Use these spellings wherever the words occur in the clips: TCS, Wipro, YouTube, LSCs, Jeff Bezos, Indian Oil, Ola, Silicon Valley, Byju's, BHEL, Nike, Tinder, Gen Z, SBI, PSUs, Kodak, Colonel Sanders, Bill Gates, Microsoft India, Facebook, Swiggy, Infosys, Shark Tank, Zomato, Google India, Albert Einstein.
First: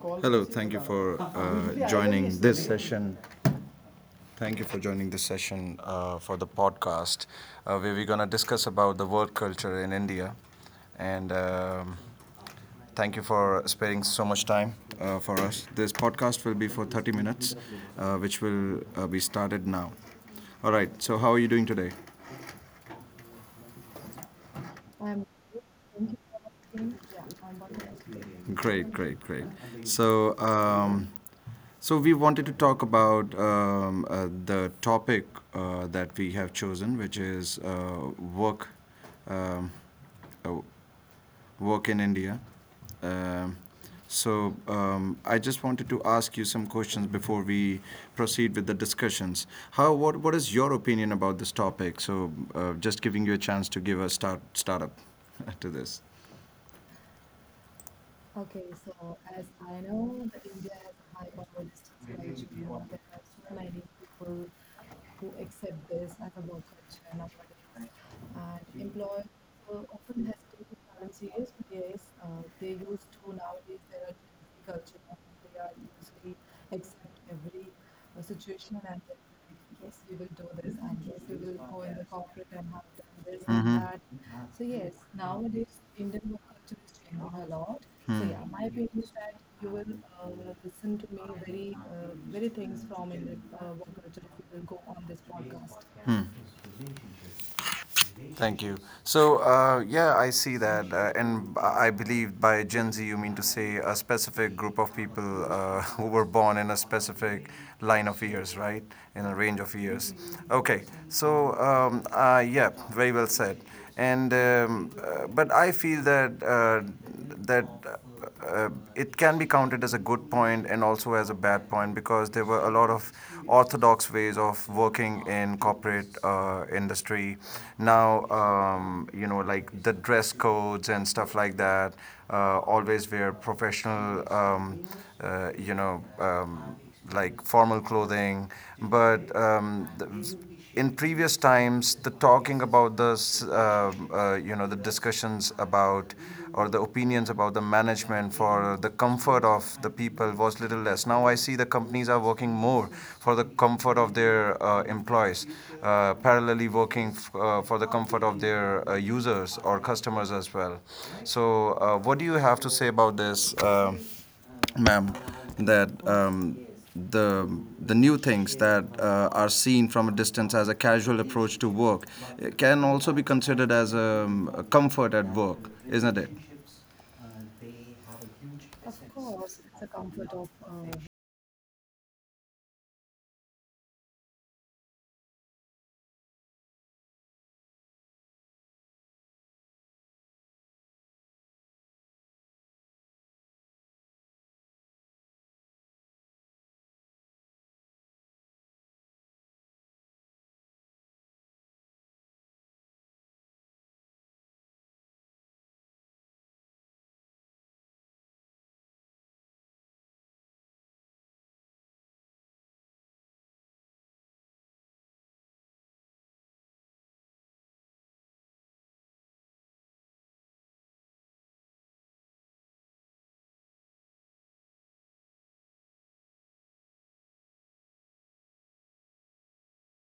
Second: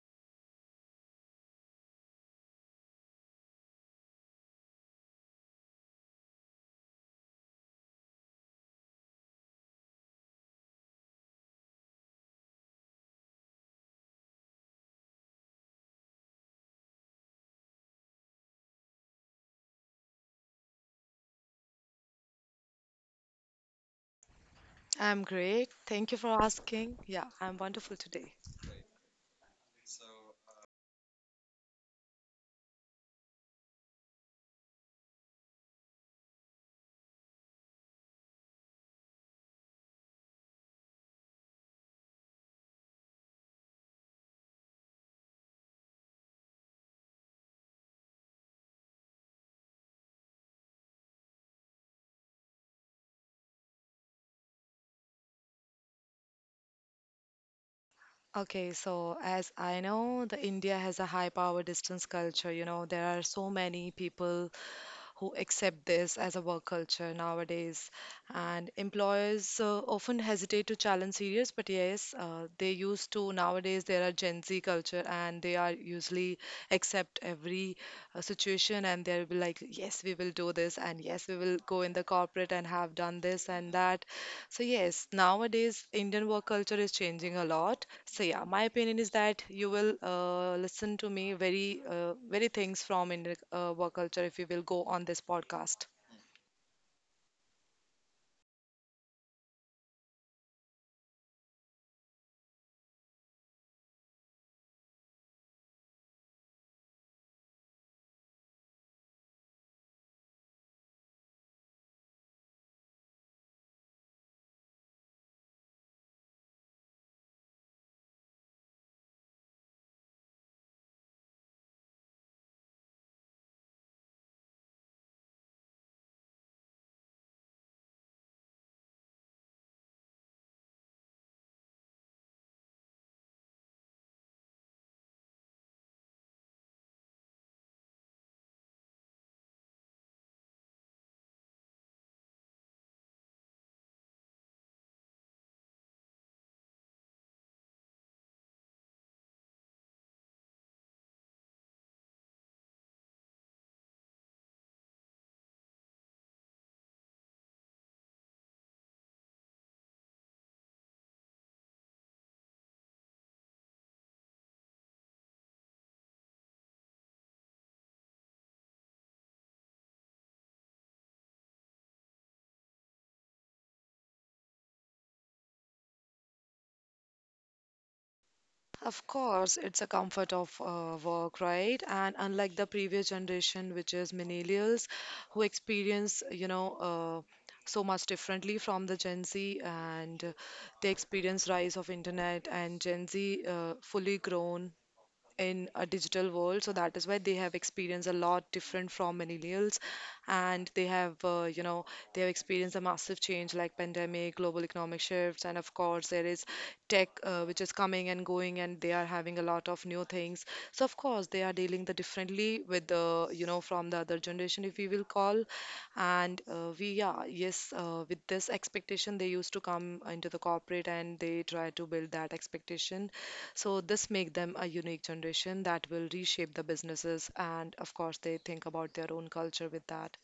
Hello, thank you for joining this session. Thank you for joining this session for the podcast, where we're going to discuss about the work culture in India. And Thank you for sparing so much time for us. This podcast will be for 30 minutes, which will be started now. All right. So, how are you doing today? I'm great. Thank you for asking. Yeah, I'm wonderful today. Great, great, great. So, um, So we wanted to talk about the topic that we have chosen, which is work, um, uh, work in India. Um, I just wanted to ask you some questions before we proceed with the discussions. How what is your opinion about this topic? So just giving you a chance to give a startup to this. Okay, so as I know, the India has a high power distance culture. You know, there are so many people who accept this as a work culture nowadays, and employers often hesitate to challenge serious, but yes, they used to. Nowadays, there are Gen Z culture, and they are usually accept every situation, and they'll be like, yes, we will do this, and yes, we will go in the corporate and have done this and that. So yes, nowadays Indian work culture is changing a lot. So yeah, my opinion is that you will listen to me very very things from Indian work culture if you will go on this podcast. Thank you. So, yeah, I see that. And I believe by Gen Z, you mean to say a specific group of people who were born in a specific line of years, right? In a range of years. Okay. So, yeah, very well said. And But I feel that that uh, it can be counted as a good point and also as a bad point, because there were a lot of orthodox ways of working in corporate industry. Now, you know, like the dress codes and stuff like that. Always wear professional, you know, like formal clothing. But um, the, in previous times, the talking about the you know, the discussions about or the opinions about the management for the comfort of the people was little less. Now I see the companies are working more for the comfort of their employees, parallelly working for the comfort of their users or customers as well. So, what do you have to say about this? Ma'am, that the the new things that are seen from a distance as a casual approach to work, it can also be considered as a comfort at work, isn't it? Of course, it's a comfort of work, right? And unlike the previous generation, which is millennials, who experience, you know, so much differently from the Gen Z, and they experience rise of internet and Gen Z fully grown in a digital world, so that is why they have experienced a lot different from millennials, and they have you know, they have experienced a massive change like pandemic, global economic shifts, and of course there is tech which is coming and going, and they are having a lot of new things. So of course they are dealing the differently with the, you know, from the other generation, if we will call. And we, yeah, yes, with this expectation they used to come into the corporate, and they try to build that expectation. So this make them a unique generation that will reshape the businesses, and of course they think about their own culture with that.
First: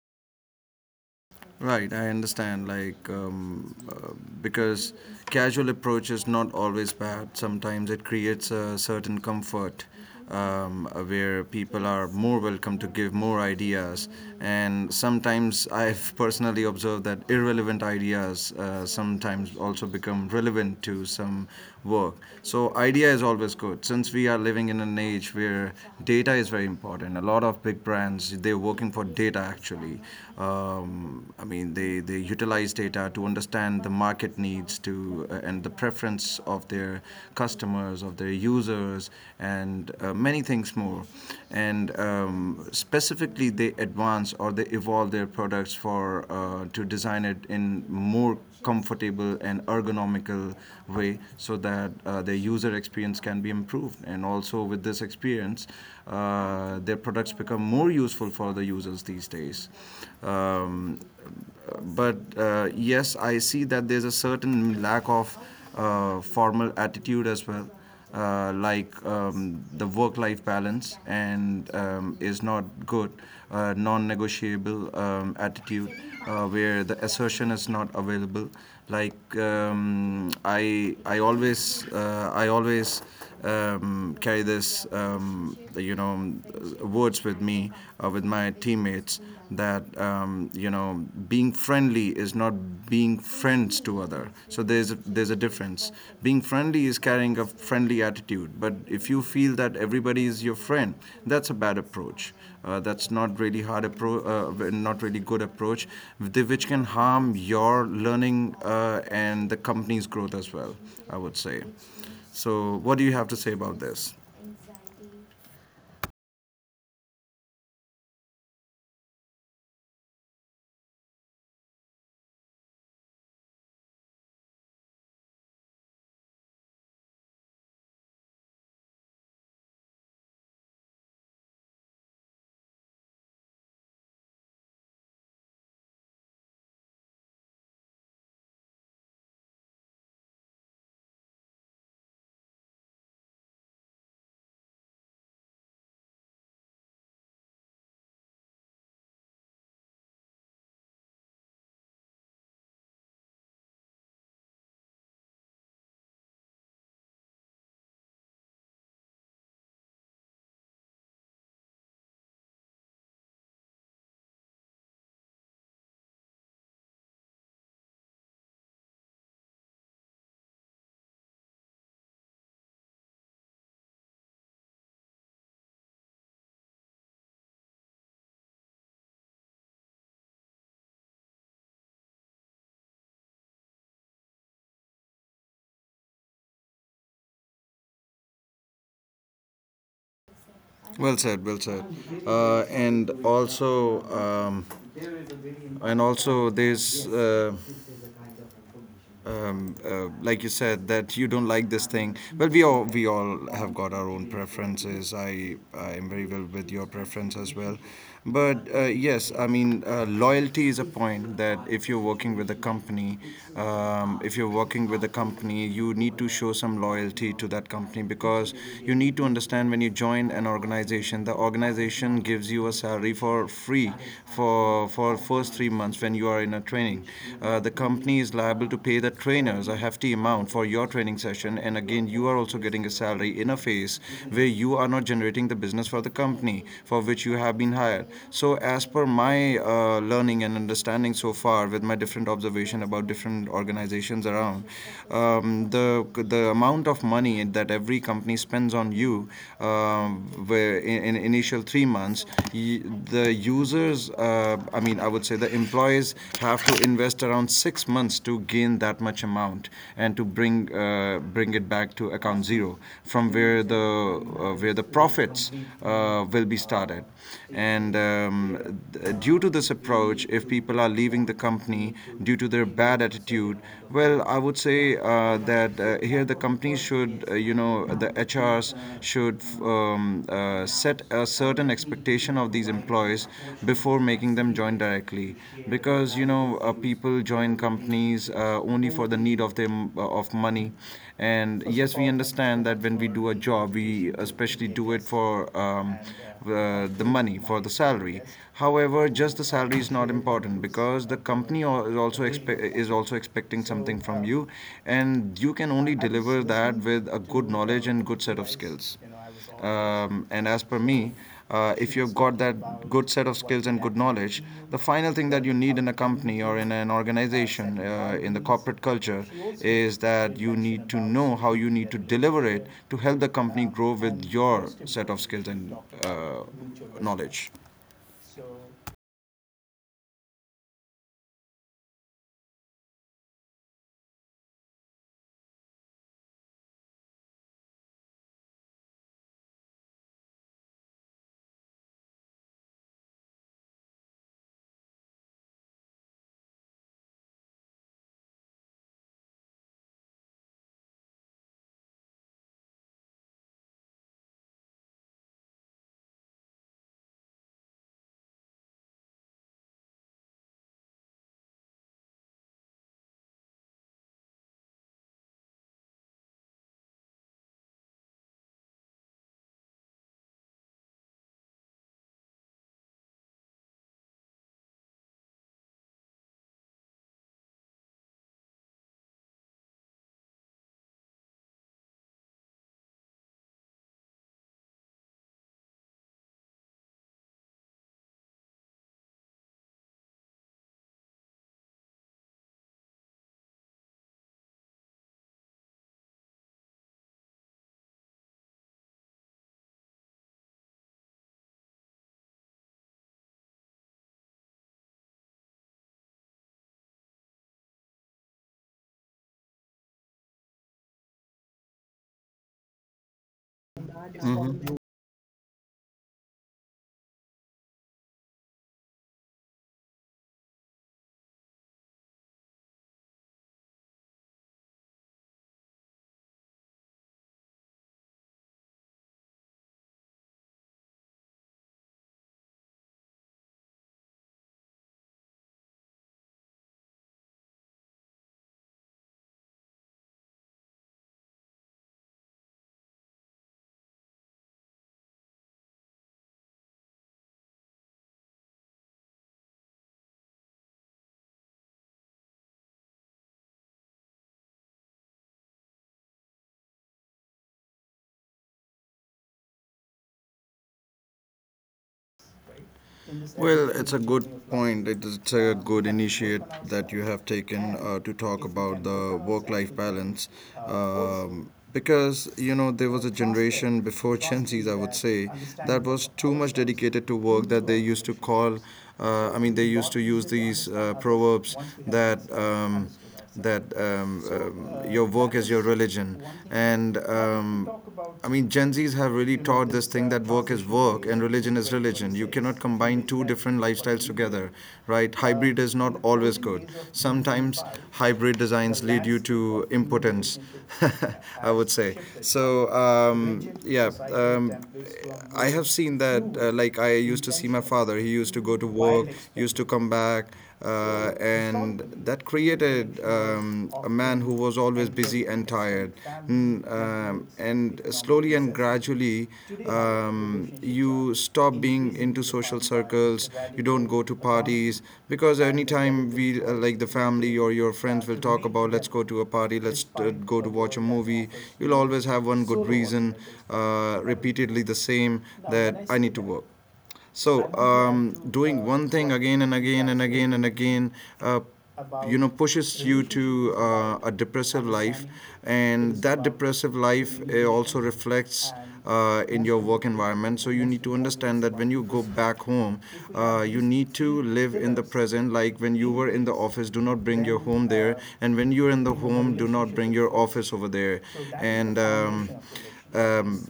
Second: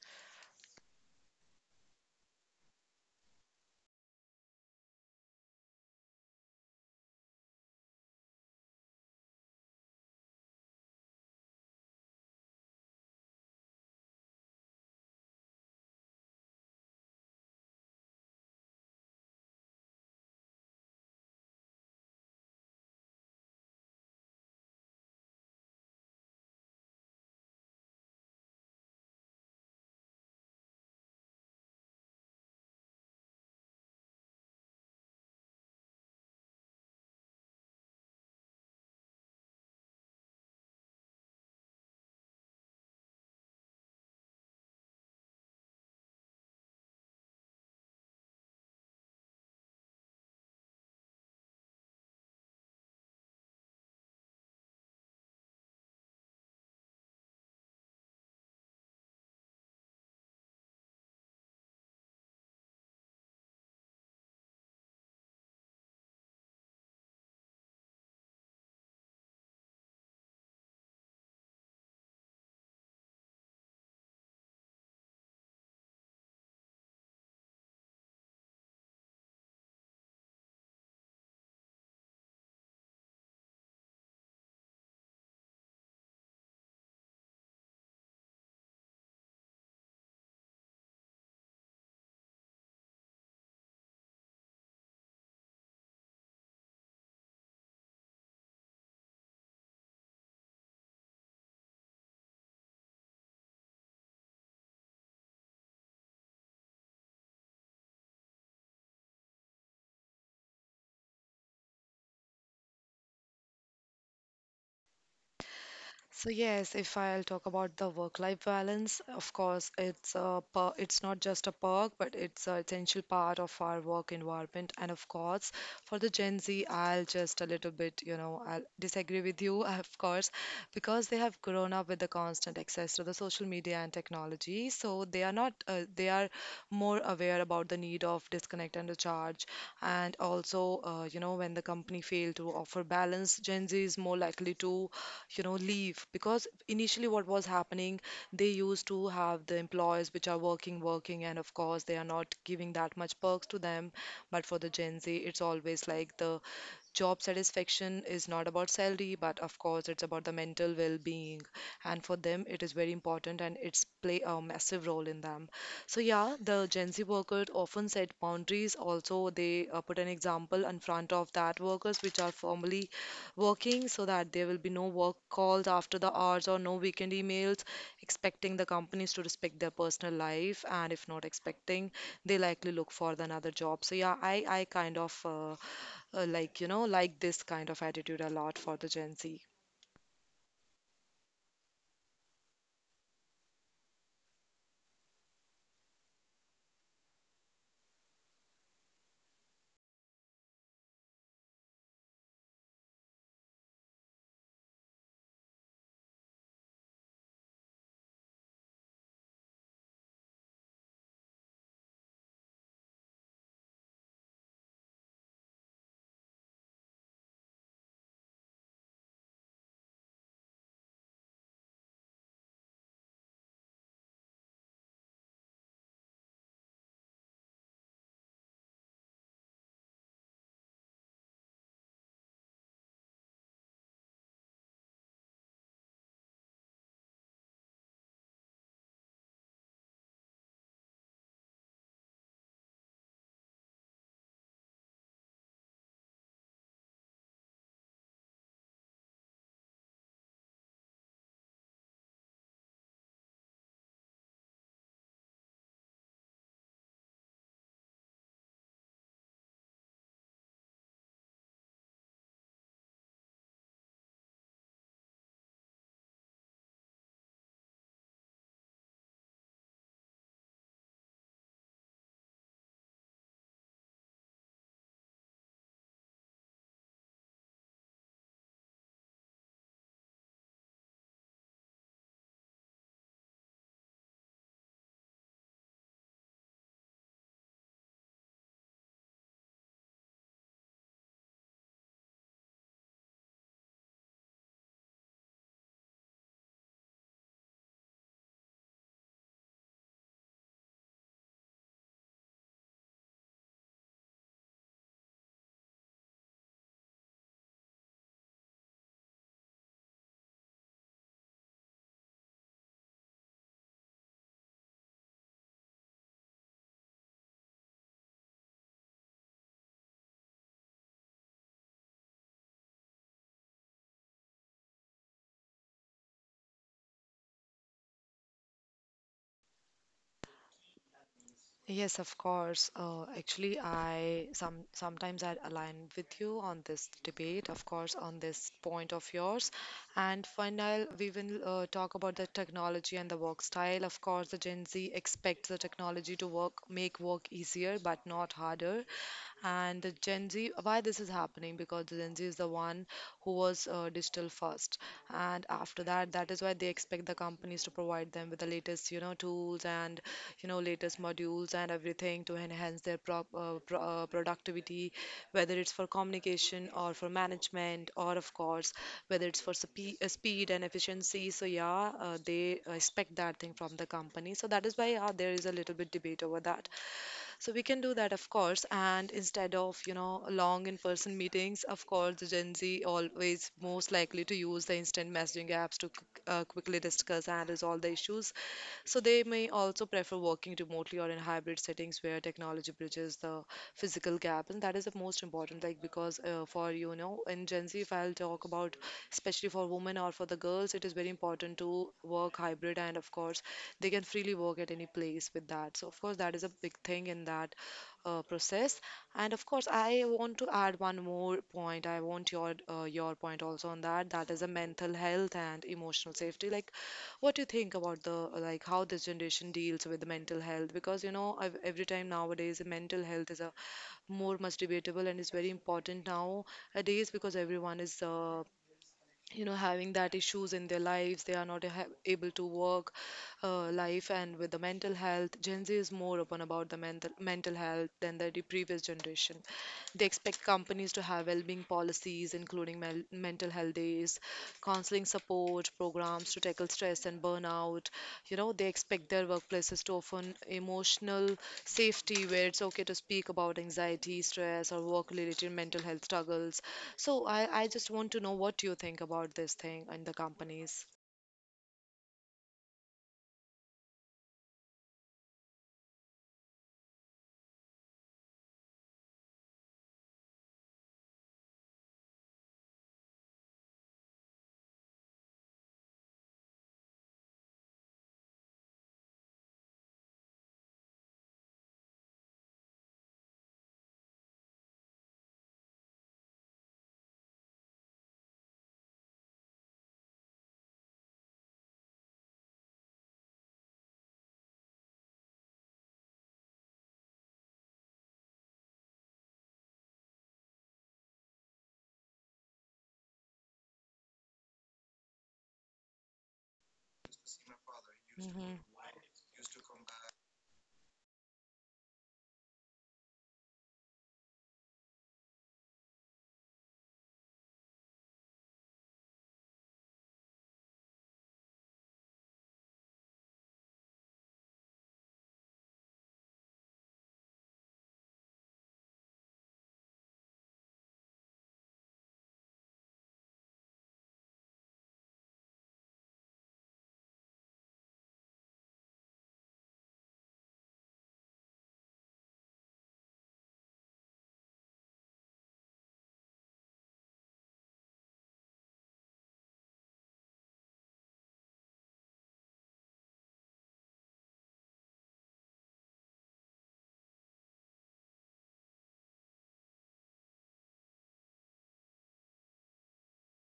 Right, I understand. Because casual approach is not always bad. Sometimes it creates a certain comfort, where people are more welcome to give more ideas. And sometimes I've personally observed that irrelevant ideas sometimes also become relevant to some work. So, idea is always good. Since we are living in an age where data is very important, a lot of big brands they're working for data actually. I mean, they utilize data to understand the market needs to and the preference of their customers, of their users, and many things more. And Specifically, they advance or they evolve their products for to design it in more comfortable and ergonomical way so that their user experience can be improved, and also with this experience their products become more useful for the users these days. Um, but Yes, I see that there's a certain lack of formal attitude as well, the work-life balance and is not good, non-negotiable attitude where the assertion is not available. I always carry this, you know, words with me, with my teammates, that you know, being friendly is not being friends to other. So there's a difference. Being friendly is carrying a friendly attitude, but if you feel that everybody is your friend, that's a bad approach. That's not really good approach, which can harm your learning and the company's growth as well. I would say. So, what do you have to say about this? So yes, if I'll talk about the work-life balance, of course it's not just a perk, but it's an essential part of our work environment. And of course, for the Gen Z, I'll just a little bit, you know, I'll disagree with you, of course, because they have grown up with the constant access to the social media and technology. So they are not they are more aware about the need of disconnect and recharge. And also, you know, when the company fail to offer balance, Gen Z is more likely to, you know, leave, because initially what was happening, they used to have the employees which are working, working, and of course they are not giving that much perks to them. But for the Gen Z, it's always like the job satisfaction is not about salary, but of course it's about the mental well-being, and for them it is very important, and it's play a massive role in them. So yeah, the Gen Z workers often set boundaries. Also, they put an example in front of that workers which are formally working, so that there will be no work calls after the hours or no weekend emails. Expecting the companies to respect their personal life, and if not expecting, they likely look for the another job. So yeah, I kind of like, you know, like this kind of attitude a lot for the Gen Z. Well said, well said. Uh, and also, um, and also, there's like you said that you don't like this thing, well, we all have got our own preferences. I am very well with your preference as well, but yes, I mean, loyalty is a point that if you're working with a company, if you're working with a company, you need to show some loyalty to that company, because you need to understand when you join an organization, the organization gives you a salary for free for first 3 months when you are in a training. The company is liable to pay the trainers a hefty amount for your training session, and again, you are also getting a salary in a phase where you are not generating the business for the company for which you have been hired. So, as per my learning and understanding so far, with my different observation about different organizations around, um, the the amount of money that every company spends on you. In initial 3 months, the users, I mean, I would say, the employees have to invest around 6 months to gain that much amount and to bring bring it back to account zero, from where the profits will be started. And Due to this approach, if people are leaving the company due to their bad attitude, well, I would say that here here the companies should, you know, the HRs should set a certain expectation of these employees before making them join directly, because you know people join companies only for the need of them of money, and yes, we understand that when we do a job, we especially do it for. Um, the money for the salary. However, just the salary is not important because the company is also expecting something from you, and you can only deliver that with a good knowledge and good set of skills. And as per me, if you've got that good set of skills and good knowledge, the final thing that you need in a company or in an organization, in the corporate culture, is that you need to know how you need to deliver it to help the company grow with your set of skills and uh, knowledge. Yes, of course. Actually, I sometimes I align with you on this debate, of course, on this point of yours. And final, we will talk about the technology and the work style. Of course, the Gen Z expects the technology to work, make work easier but not harder. And the Gen Z, why this is happening? Because the Gen Z is the one who was digital first, and after that, that is why they expect the companies to provide them with the latest, you know, tools, and you know, latest modules and everything to enhance their productivity, whether it's for communication or for management, or of course whether it's for speed and efficiency. So yeah, they expect that thing from the company, so that is why there is a little bit debate over that. So we can do that of course, and instead of, you know, long in person meetings, of course the Gen Z always most likely to use the instant messaging apps to quickly discuss and resolve the issues. So they may also prefer working remotely or in hybrid settings where technology bridges the physical gap, and that is the most important, like, because for, you know, in Gen Z if I'll talk about, especially for women or for the girls, it is very important to work hybrid, and of course they can freely work at any place with that. So of course that is a big thing in that process. And of course I want to add one more point. I want your point also on that. That is a Mhm. mental health and emotional safety. Like, what do you think about the, like, how this generation deals with the mental health? Because, you know, I've, every time nowadays mental health is a more much debatable and is very important nowadays, because everyone is you know, having that issues in their lives. They are not able to work life, and with the mental health, Gen Z is more upon about the mental health than the previous generation. They expect companies to have well-being policies, including mental health days, counseling support programs to tackle stress and burnout. You know, they expect their workplaces to offer emotional safety, where it's okay to speak about anxiety, stress, or work-related mental health struggles. So I just want to know what you think about this thing in the companies. Well, it's a good point. It is- It's a good initiate that you have taken to talk about the work life balance. Because, you know, there was a generation before Gen Z's, I would say, that was too much dedicated to work, that they used to call, I mean, they used to use these proverbs that. Your work is your religion. And I mean, Gen Zs have really taught this thing that work is work and religion is religion. You cannot combine two different lifestyles together, right? Hybrid is not always good. Sometimes hybrid designs lead you to impotence, I would say. So, yeah, I have seen that, like, I used to see my father. He used to go Hmm. to work, used to come back and that created a man who was always busy and tired. And slowly and gradually, you stop being into social circles, you don't go to parties, because anytime like the family or your friends, will talk about, let's go to a party, let's go to watch a movie, you'll always have one good reason, repeatedly the same, that I need to work. So, doing one thing again and again and again and again, uh, you know, pushes you to a depressive life, and that depressive life also reflects in your work environment. So you need to understand that when you go back home, you need to live in the present. Like when you were in the office, do not bring your home there, and when you're in the home, do not bring your office over there. And um,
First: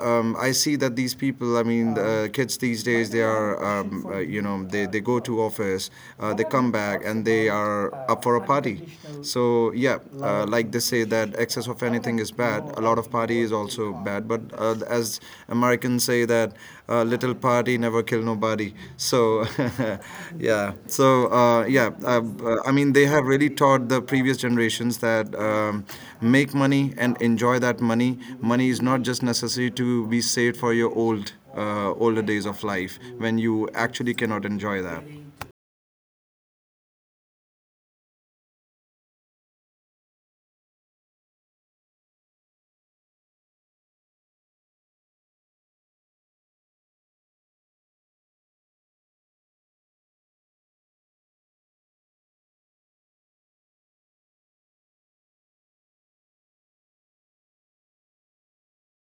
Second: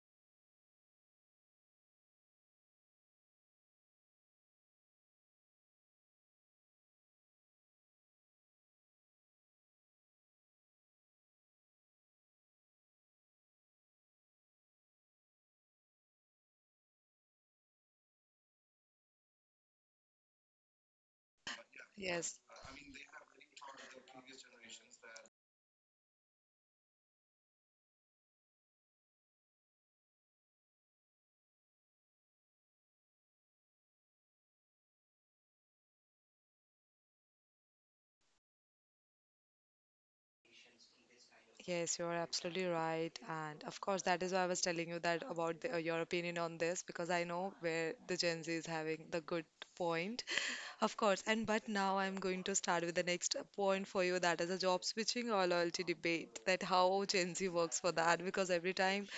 I see that these people, I mean, kids these days, they are, you know, they go to office, they come back, and they are up for a party. So, yeah, like they say that excess of anything is bad. A lot of party is also bad. But as Americans say that little party party, never kill nobody. So, yeah. So, yeah. Yes. I mean, they have really taught the previous generations that make money and enjoy that money. Money is not just necessary to be saved for your older days of life when you actually cannot enjoy that. Yes, you're absolutely right. And of course, that is why I was telling you that about the, your opinion on this, because I know where the Gen Z is having the good point. Of course. And but now I'm going to start with the next point for you, that is a job switching or loyalty debate, that how Gen Z works for that, because every time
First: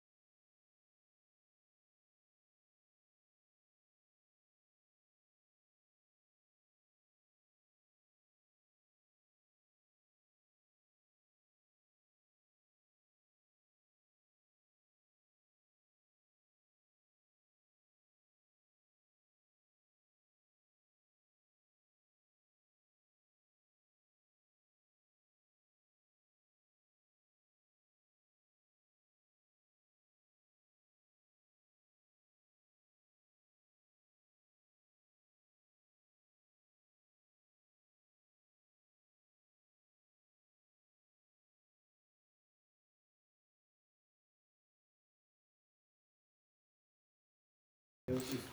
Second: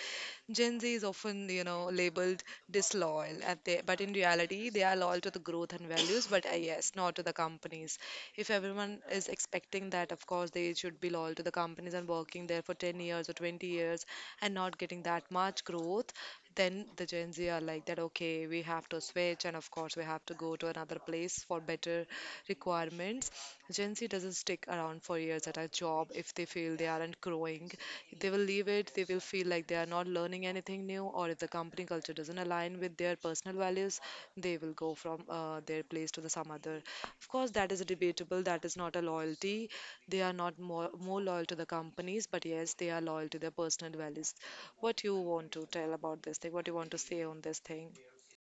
Gen Z is often, you know, labeled disloyal, at the, but in reality, they are loyal to the growth and values, but yes, not to the companies. If everyone is expecting that, of course, they should be loyal to the companies and working there for 10 years or 20 years and not getting that much growth, then the Gen Z are like that, okay, we have to switch, and of course, we have to go to another place for better requirements. Gen Z it doesn't stick around for years at a job if they feel they aren't growing. They will leave it, they will feel like they are not learning anything new, or if the company culture doesn't align with their personal values, they will go from their place to the some other. Of course, that is debatable, that is not a loyalty. They are not more loyal to the companies, but yes, they are loyal to their personal values. What you want to tell about this thing? What you want to say on this thing?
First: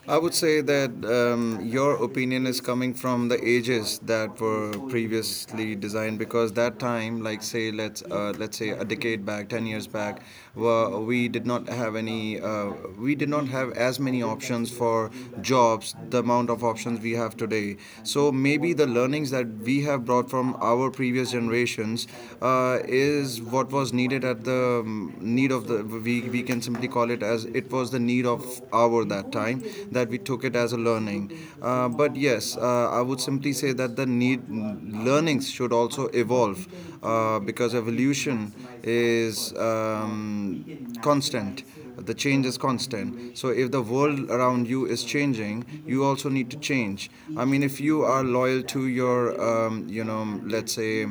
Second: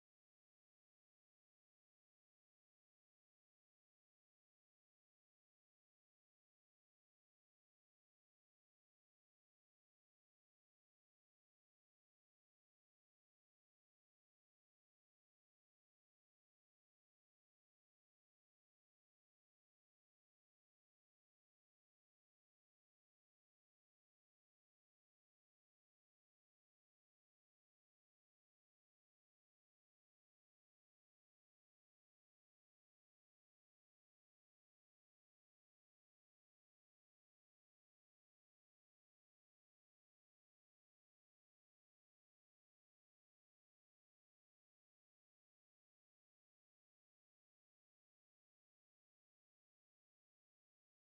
I would say that your opinion is coming from the ages that were previously designed because that time, like say, let's say a decade back, 10 years back, we did not we did not have as many options for jobs, the amount of options we have today. So maybe the learnings that we have brought from our previous generations is what was needed at the need of we can simply call it as it was the need of hour that time that we took it as a learning. I would simply say that the need learnings should also evolve because evolution is constant. The change is constant. So if the world around you is changing, you also need to change. I mean, if you are loyal to your, let's say,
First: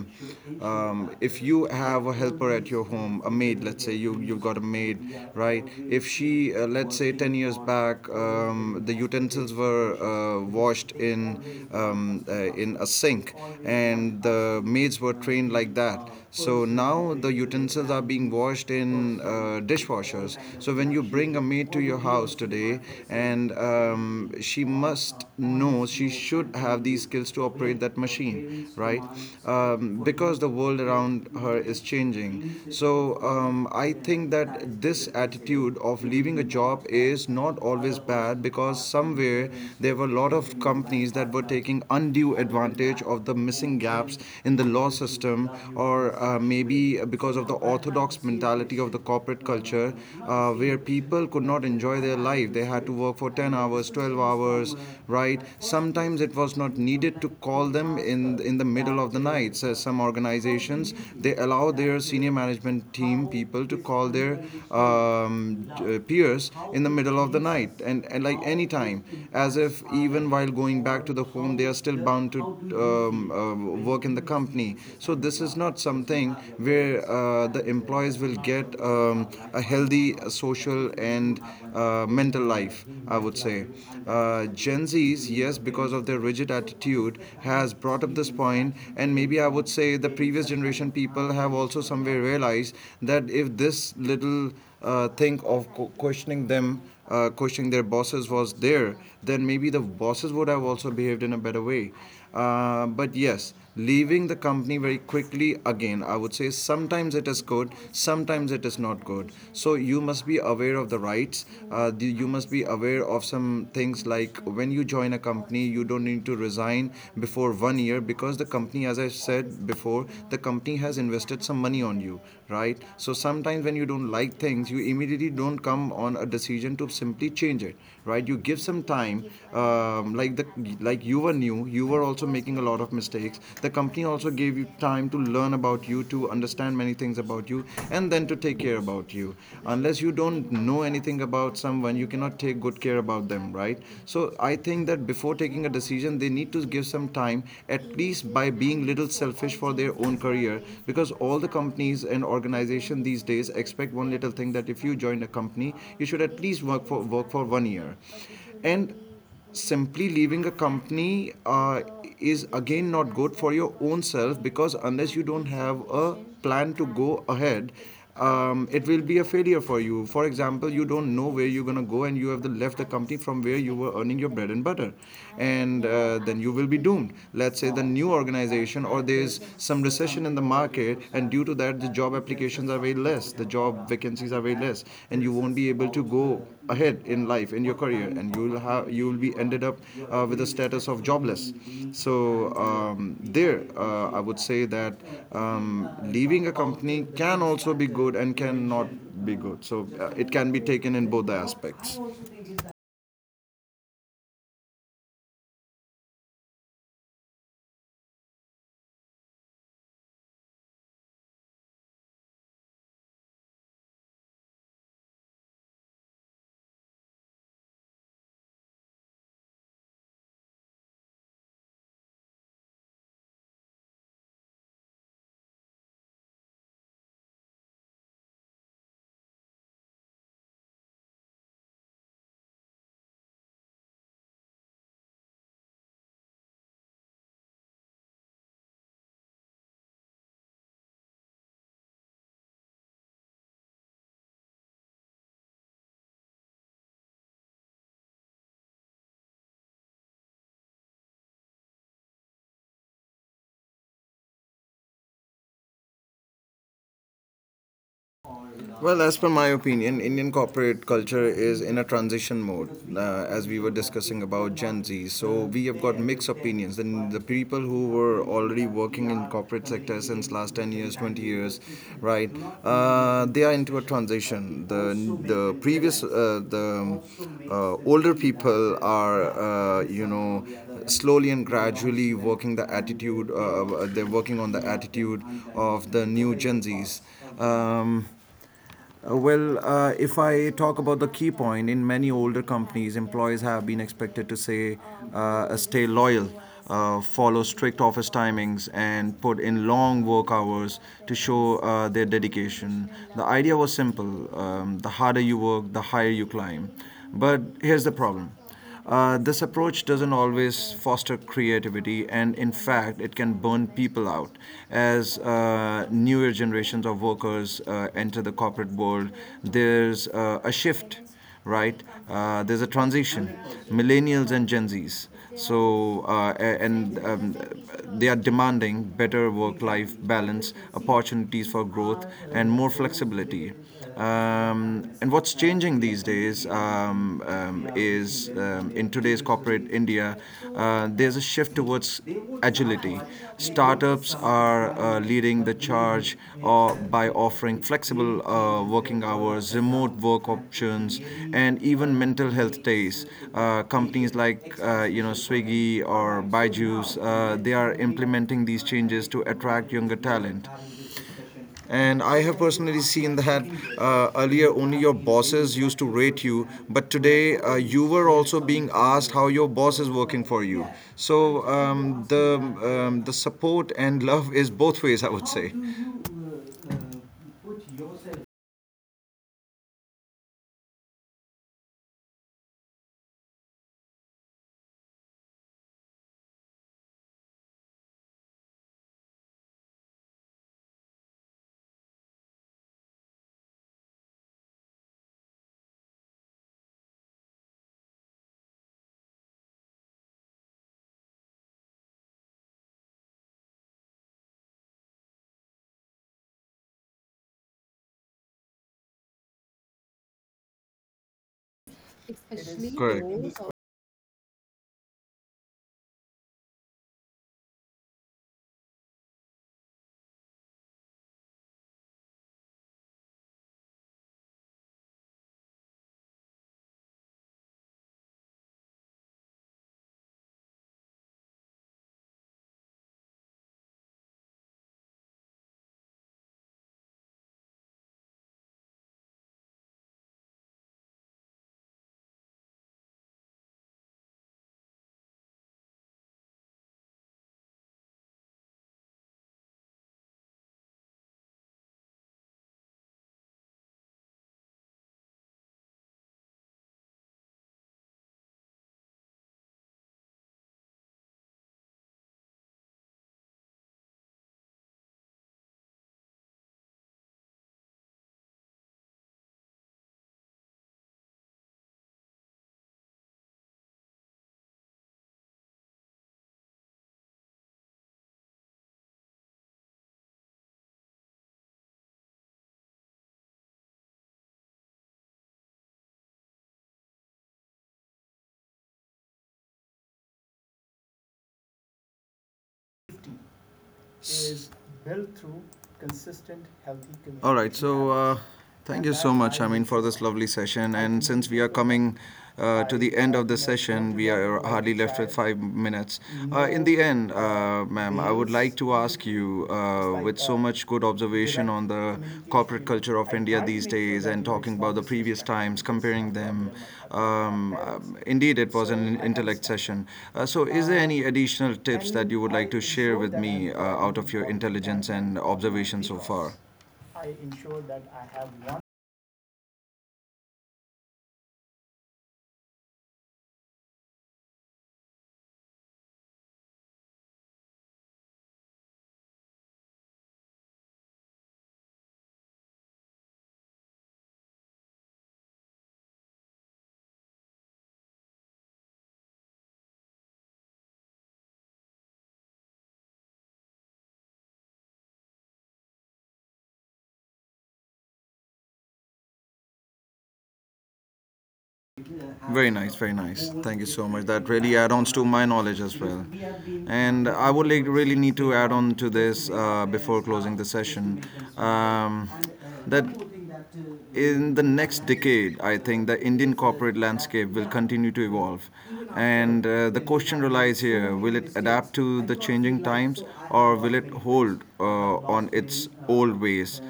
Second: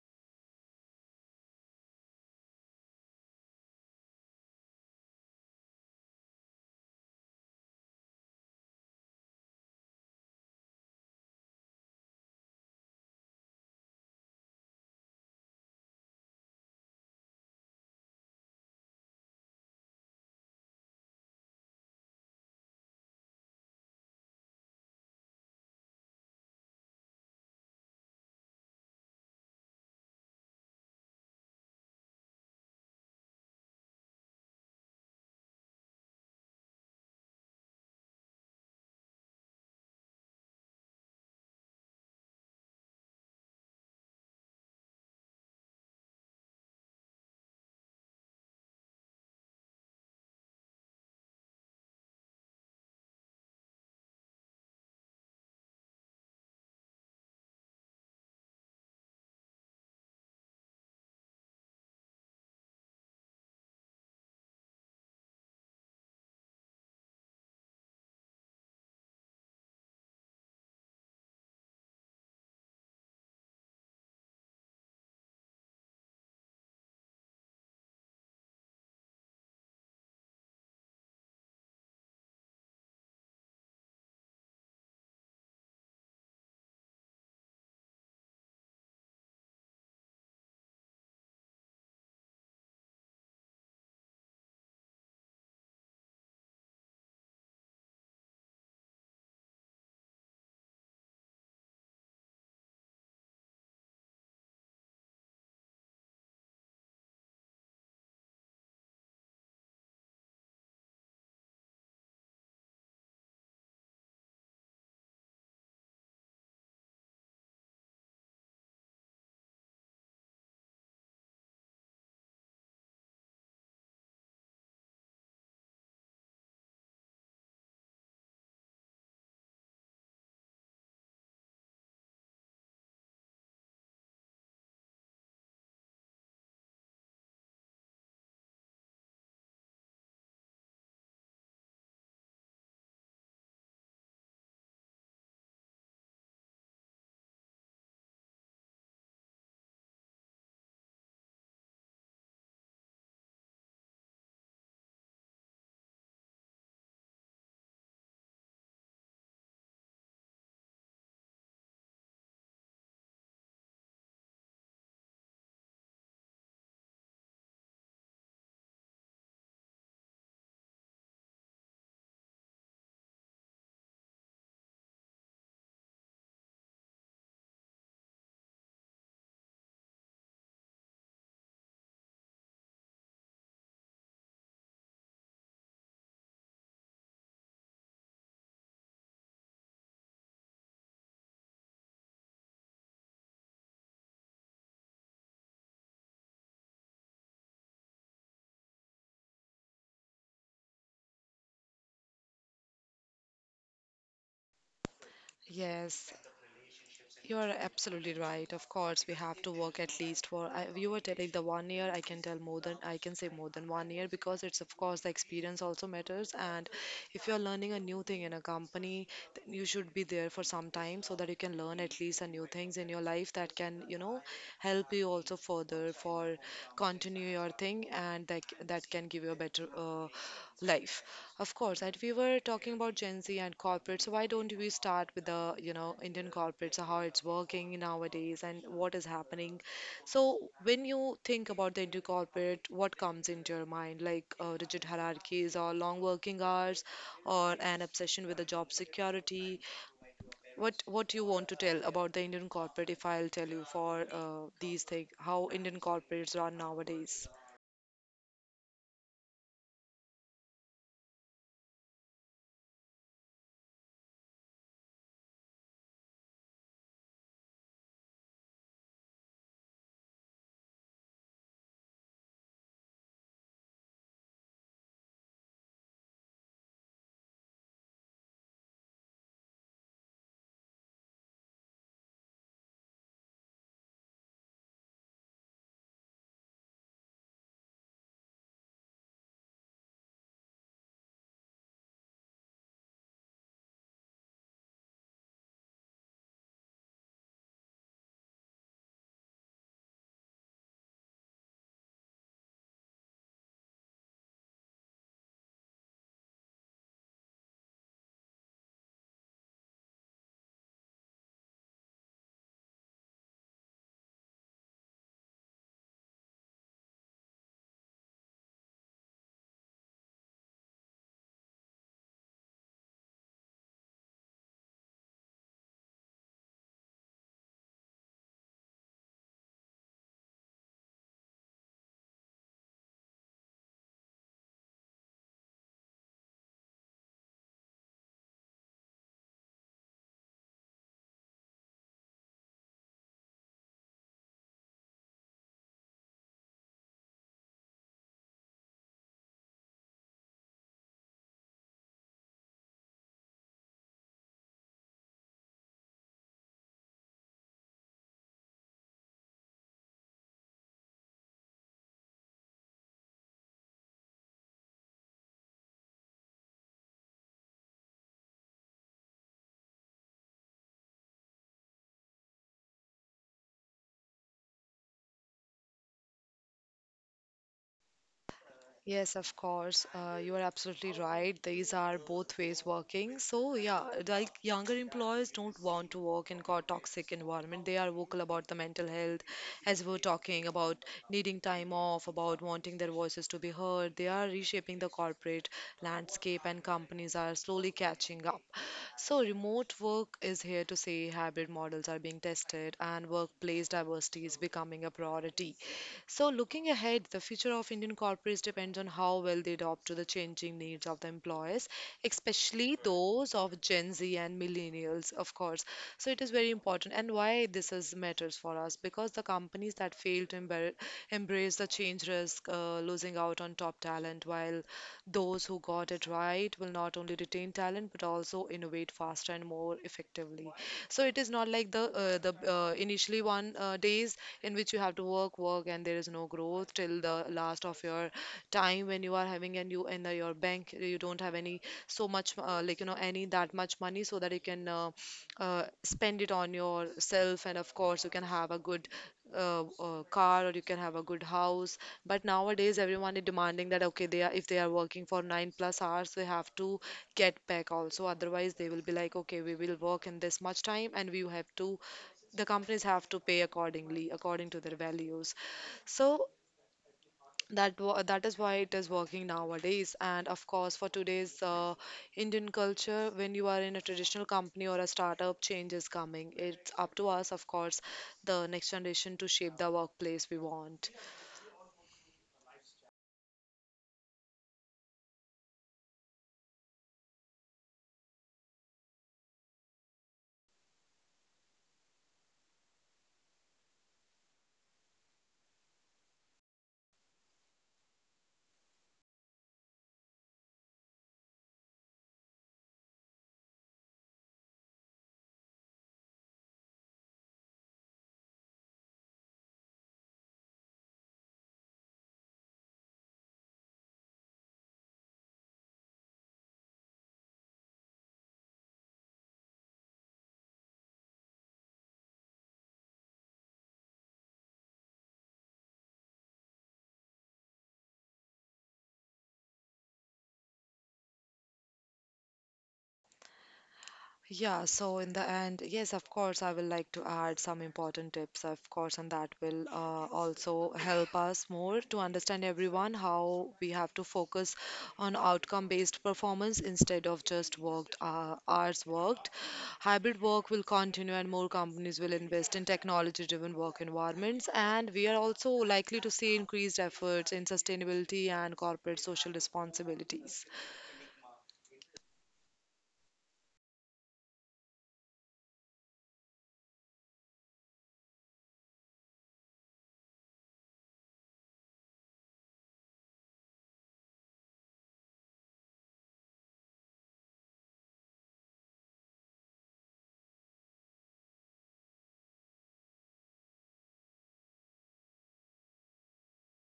if you have a helper at your home, a maid, let's say you've got a maid, right? If she, let's say, 10 years back, the utensils were washed in a sink, and the maids were trained like that. So now the utensils are being washed in dishwashers. So when you bring a maid to your house today, and she must know, she should have these skills to operate that machine, right? Because the world around her is changing. So I think that this attitude of leaving a job is not always bad because somewhere there were a lot of companies that were taking undue advantage of the missing gaps in the law system, or maybe because of the orthodox mentality of the corporate culture, where people could not enjoy their life. They had to work for 10 hours, 12 hours, right? Sometimes it was not needed to call them in the middle of the night. So some organizations they allow their senior management team people to call their peers in the middle of the night and like any time, as if even while going back to the home, they are still bound to um, uh, work in the company. So this is not something where the employees will get a healthy social and mental life. I would say Gen Zs, yes, because of their rigid attitude, has brought up this point, and maybe I would say the previous generation people have also somewhere realized that if this little thing of questioning them, questioning their bosses was there, then maybe the bosses would have also behaved in a better way. But yes, leaving the company very quickly again, I would say sometimes it is good, sometimes it is not good. So you must be aware of the rights. You must be aware of some things like when you join a company, you don't need to resign before one year because the company, as I said before, the company has invested some money on you, right? So sometimes when you don't like things, you immediately don't come on a decision to simply change it, right? You give some time, like the like you were new, you were also making a lot of mistakes. The company also gave you time to learn about you, to understand many things about you, and then to take care about you. Unless you don't know anything about someone, you cannot take good care about them, right? So I think that before taking a decision, they need to give some time, at least by being little selfish for their own career. Because all the companies and organization these days expect one little thing that if you join a company, you should at least work for one year, and simply leaving a company is again not good for your own self because unless you don't have a plan to go ahead, it will be a failure for you. For example, you don't know where you're going to go and you have left the company from where you were earning your bread and butter, and then you will be doomed. Let's say the new organization, or there's some recession in the market and due to that the job applications are very less, the job vacancies are very less, and you won't be able to go ahead in life in your career, and you will be ended up with a status of jobless. So um, I would say that um, leaving a company can also be good and cannot be good. So it can be taken in both the aspects. Yes, you are absolutely right. Of course, we have to work at least for. I, you were telling the 1 year. I can tell more than I can say more than 1 year, because it's of course the experience also matters. And if you are learning a new thing in a company, then you should be there for some time so that you can learn at least a new things in your life that can, you know, help you also further for continue your thing, and that can give you a better life. Of course, and we were talking about Gen Z and corporates. So why don't we start with the, you know, Indian corporates, how it's working nowadays and what is happening? So when you think about the Indian corporate, what comes into your mind? Like rigid hierarchies or long working hours or an obsession with the job security? What do you want to tell about the Indian corporate if I'll tell you for these things, how Indian corporates run nowadays? Well, as per my opinion, Indian corporate culture is in a transition mode, as we were discussing about Gen Z. So we have got mixed opinions. And the people who were already working in corporate sector since last 10 years, 20 years, right? They are into a transition. The previous, the older people are, slowly and gradually working the attitude. They're working on the attitude of the new Gen Zs. Um, Well, if I talk about the key point, in many older companies, employees have been expected to say, stay loyal, follow strict office timings, and put in long work hours to show their dedication. The idea was simple: the harder you work, the higher you climb. But here's the problem: this approach doesn't always foster creativity, and in fact, it can burn people out. As newer generations of workers enter the corporate world, there's a shift, right? There's a transition. Millennials and Gen Zs. So, a- and they are demanding better work life balance, opportunities for growth, and more flexibility. And what's changing these days, is in today's corporate India, there's a shift towards agility. Startups are leading the charge by offering flexible working hours, remote work options, and even mental health days. Companies like, Swiggy or Byju's, they are implementing these changes to attract younger talent. And I have personally seen that earlier only your bosses used to rate you, but today you were also being asked how your boss is working for you. So the support and love is both ways, I would say. Yes, of course. You are absolutely right. These are both ways working. So, yeah, like younger employees don't want to work in toxic environment. They are vocal about the mental health, as we were talking about needing time off, about wanting their voices to be heard. They are reshaping the corporate landscape, and companies are slowly catching up. So, remote work is here to say, hybrid models are being tested, and workplace diversity is becoming a priority. So, looking ahead, the future of Indian corporates depends on how well they adapt to the changing needs of the employers, especially those Correct. of Gen Z and millennials, of course. So, it is very important. And why this is matters for us? Because the companies that fail to embrace the change risk, losing out on top talent, while those who got it right will not only retain talent but also innovate faster and more effectively. So it is not like the initially one days in which you have to work and there is no growth till the last of your time, when you are having and you in your bank you don't have any so much like you know any that much money, so that you can spend it on yourself, and of course you can have a good car or you can have a good house. But nowadays everyone is demanding that, okay, they are, if they are working for 9 plus hours, they have to get back also, otherwise they will be like, okay, we will work in this much time and we have to, the companies have to pay accordingly according to their values. So that is why it is working nowadays. And of course for today's Indian culture, when you are in a traditional company or a startup, change is coming. It's up to us, of course, the next generation, to shape the workplace we want. All right, so thank you so much, I mean, for this lovely session. And since we are coming to the end of the session, we are hardly left with 5 minutes. In the end, ma'am, I would like to ask you, with so much good observation on the corporate culture of India these days and talking about the previous times, comparing them. Um, Indeed, it was an intellect session. So, is there any additional tips that you would like to share with me out of your intelligence and observation so far? Yeah, so in the end, yes, of course, I will like to add some important tips, of course, and that will also help us more to understand everyone how we have to focus on outcome-based performance instead of just worked hours worked. Hybrid work will continue, and more companies will invest in technology-driven work environments. And we are also likely to see increased efforts in sustainability and corporate social responsibilities. Very nice, very nice. Thank you so much. That really add-ons to my knowledge as well. And I would like really need to add on to this before closing the session, um, that in the next decade, I think the Indian corporate landscape will continue to evolve. And the question relies here, will it adapt to the changing times or will it hold on its old ways?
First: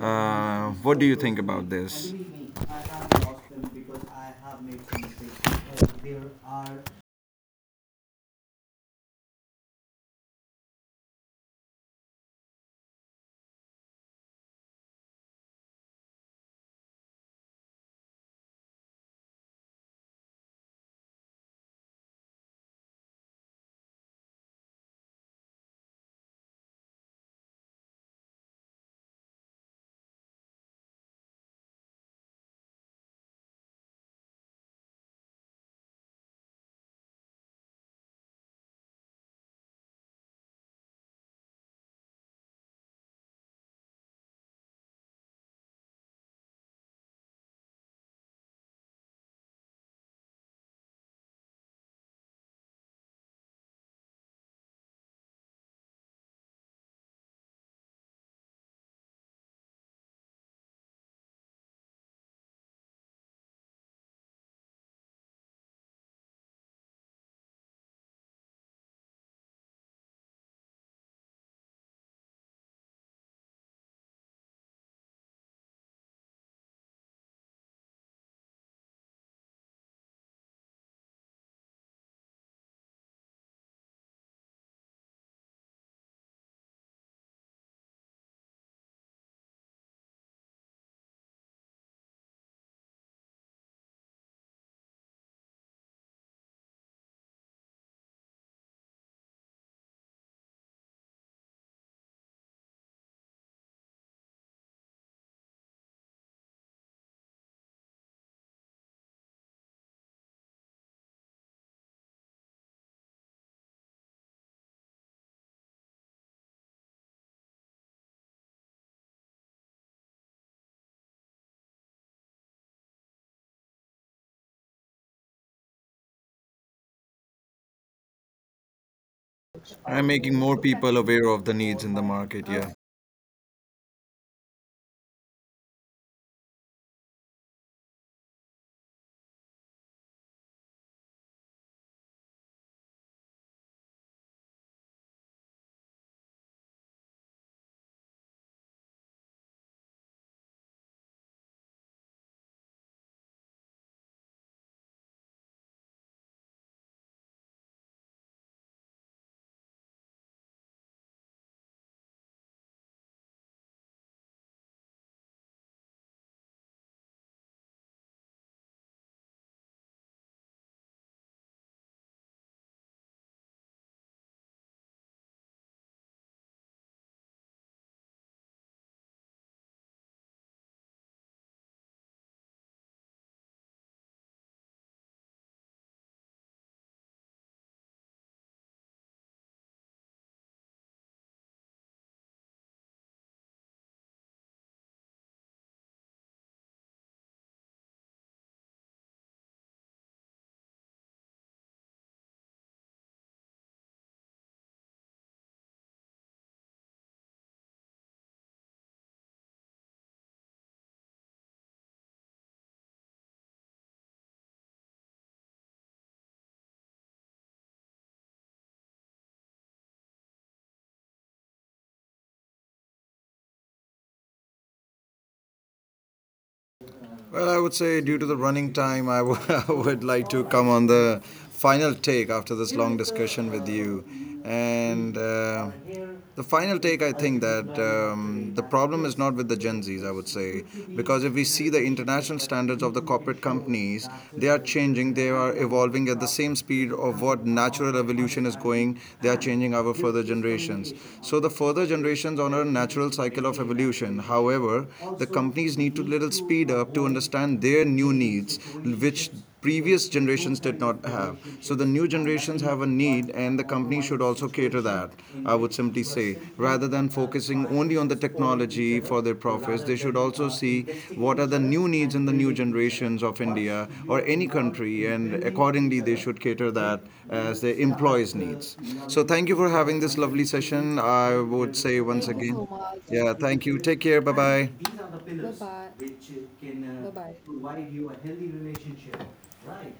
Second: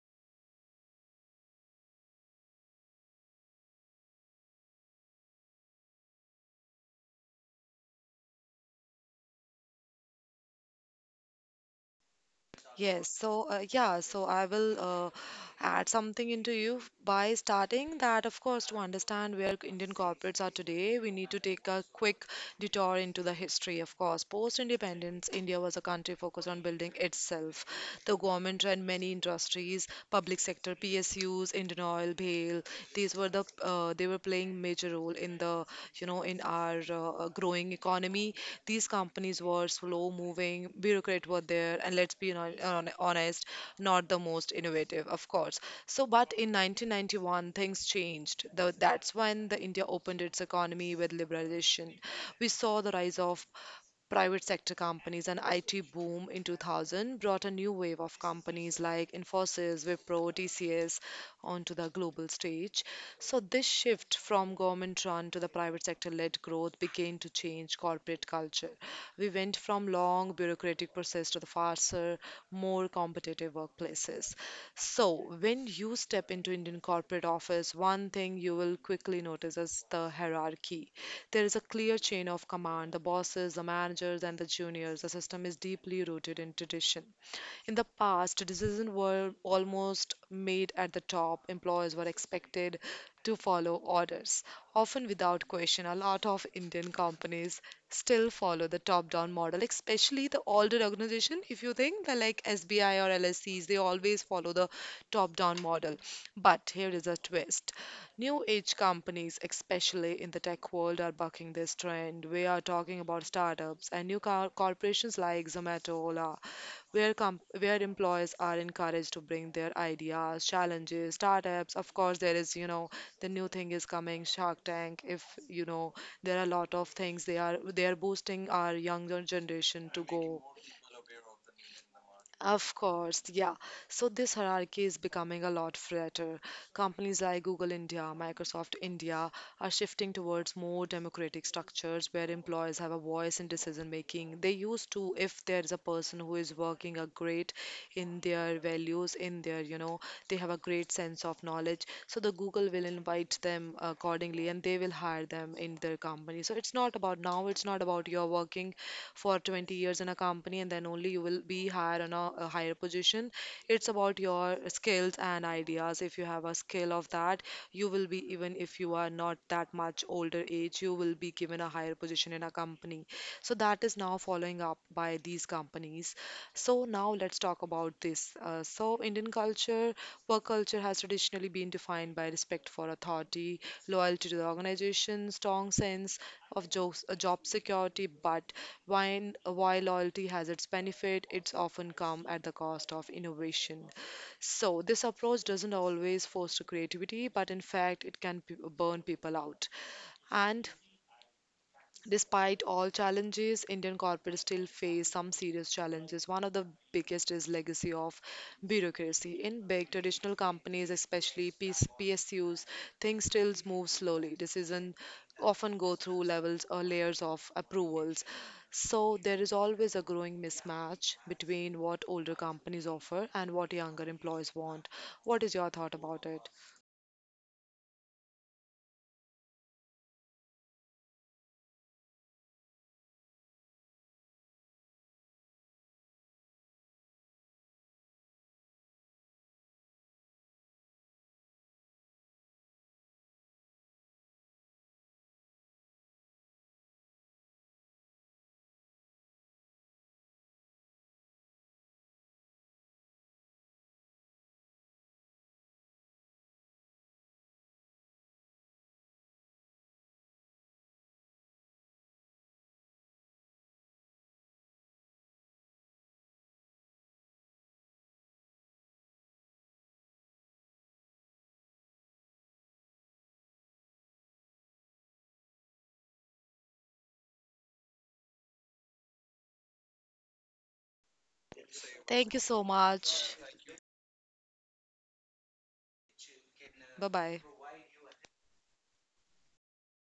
What do you think about this? Yes, so yeah, so I will add something into you by starting that, of course, to understand where Indian corporates are today, we need to take a quick detour into the history. Of course, post-independence, India was a country focused on building itself. The government ran many industries, public sector, PSUs, Indian Oil, BHEL. These were the they were playing major role in the you know in our growing economy. These companies were slow moving, bureaucrats were there, and let's be honest, not the most innovative, of course. So, but in 1991, things changed. That's when the India opened its economy with liberalization. We saw the rise of private sector companies, and IT boom in 2000 brought a new wave of companies like Infosys, Wipro, TCS onto the global stage. So this shift from government run to the private sector led growth began to change corporate culture. We went from long bureaucratic process to the faster, more competitive workplaces. So when you step into Indian corporate office, one thing you will quickly notice is the hierarchy. There is a clear chain of command, the bosses, the managers, and the juniors. The system is deeply rooted in tradition. In the past, decisions were almost made at the top. Employers were expected to follow orders, often without question. A lot of Indian companies still follow the top down model, especially the older organization. If you think they're like SBI or LSCs, they always follow the top down model. But here is a twist, new age companies, especially in the tech world, are bucking this trend. We are talking about startups and corporations like Zomato, Ola, where, where employees are encouraged to bring their ideas, challenges, startups. Of course, there is, you know, the new thing is coming, Shark Tank. If, you know, there are a lot of things they are boosting our younger generation to I'm making go. more people aware of the needs in the market, Of yeah. course, yeah. So this hierarchy is becoming a lot flatter. Companies like Google India, Microsoft India are shifting towards more democratic structures where employees have a voice in decision making. They used to, if there is a person who is working a great in their values, in their, you know, they have a great sense of knowledge. So the Google will invite them accordingly, and they will hire them in their company. So it's not about now, it's not about you're working for 20 years in a company and then only you will be hired on a higher position. It's about your skills and ideas. If you have a skill of that, you will be, even if you are not that much older age, you will be given a higher position in a company. So that is now following up by these companies. So now let's talk about this, Indian culture, work culture, has traditionally been defined by respect for authority, loyalty to the organization, strong sense of job security. But while loyalty has its benefit, it's often come at the cost of innovation. So, this approach doesn't always foster creativity, but in fact, it can burn people out. And despite all challenges, Indian corporates still face some serious challenges. One of the biggest is legacy of bureaucracy. In big traditional companies, especially PSUs, things still move slowly. Decisions often go through levels or layers of approvals. So there is always a growing mismatch between what older companies offer and what younger employees want. What is your thought about it? Well, I would say due to the running time, I would would like to come on the final take after this long discussion with you. And the final take, I think that the problem is not with the Gen Zs, I would say, because if we see the international standards of the corporate companies, they are changing, they are evolving at the same speed of what natural evolution is going. They are changing our further generations. So the further generations on a natural cycle of evolution. However, the companies need to little digital speed up to understand their new needs, which previous generations did not have. So the new generations have a need, and the company should also cater that. I would simply say, rather than focusing only on the technology for their profits, they should also see what are the new needs in the new generations of India or any country, and accordingly they should cater that as their employees' needs. So thank you for having this lovely session. I would say Thank once you so again, much. yeah, thank you. Take care. Bye bye. Bye bye.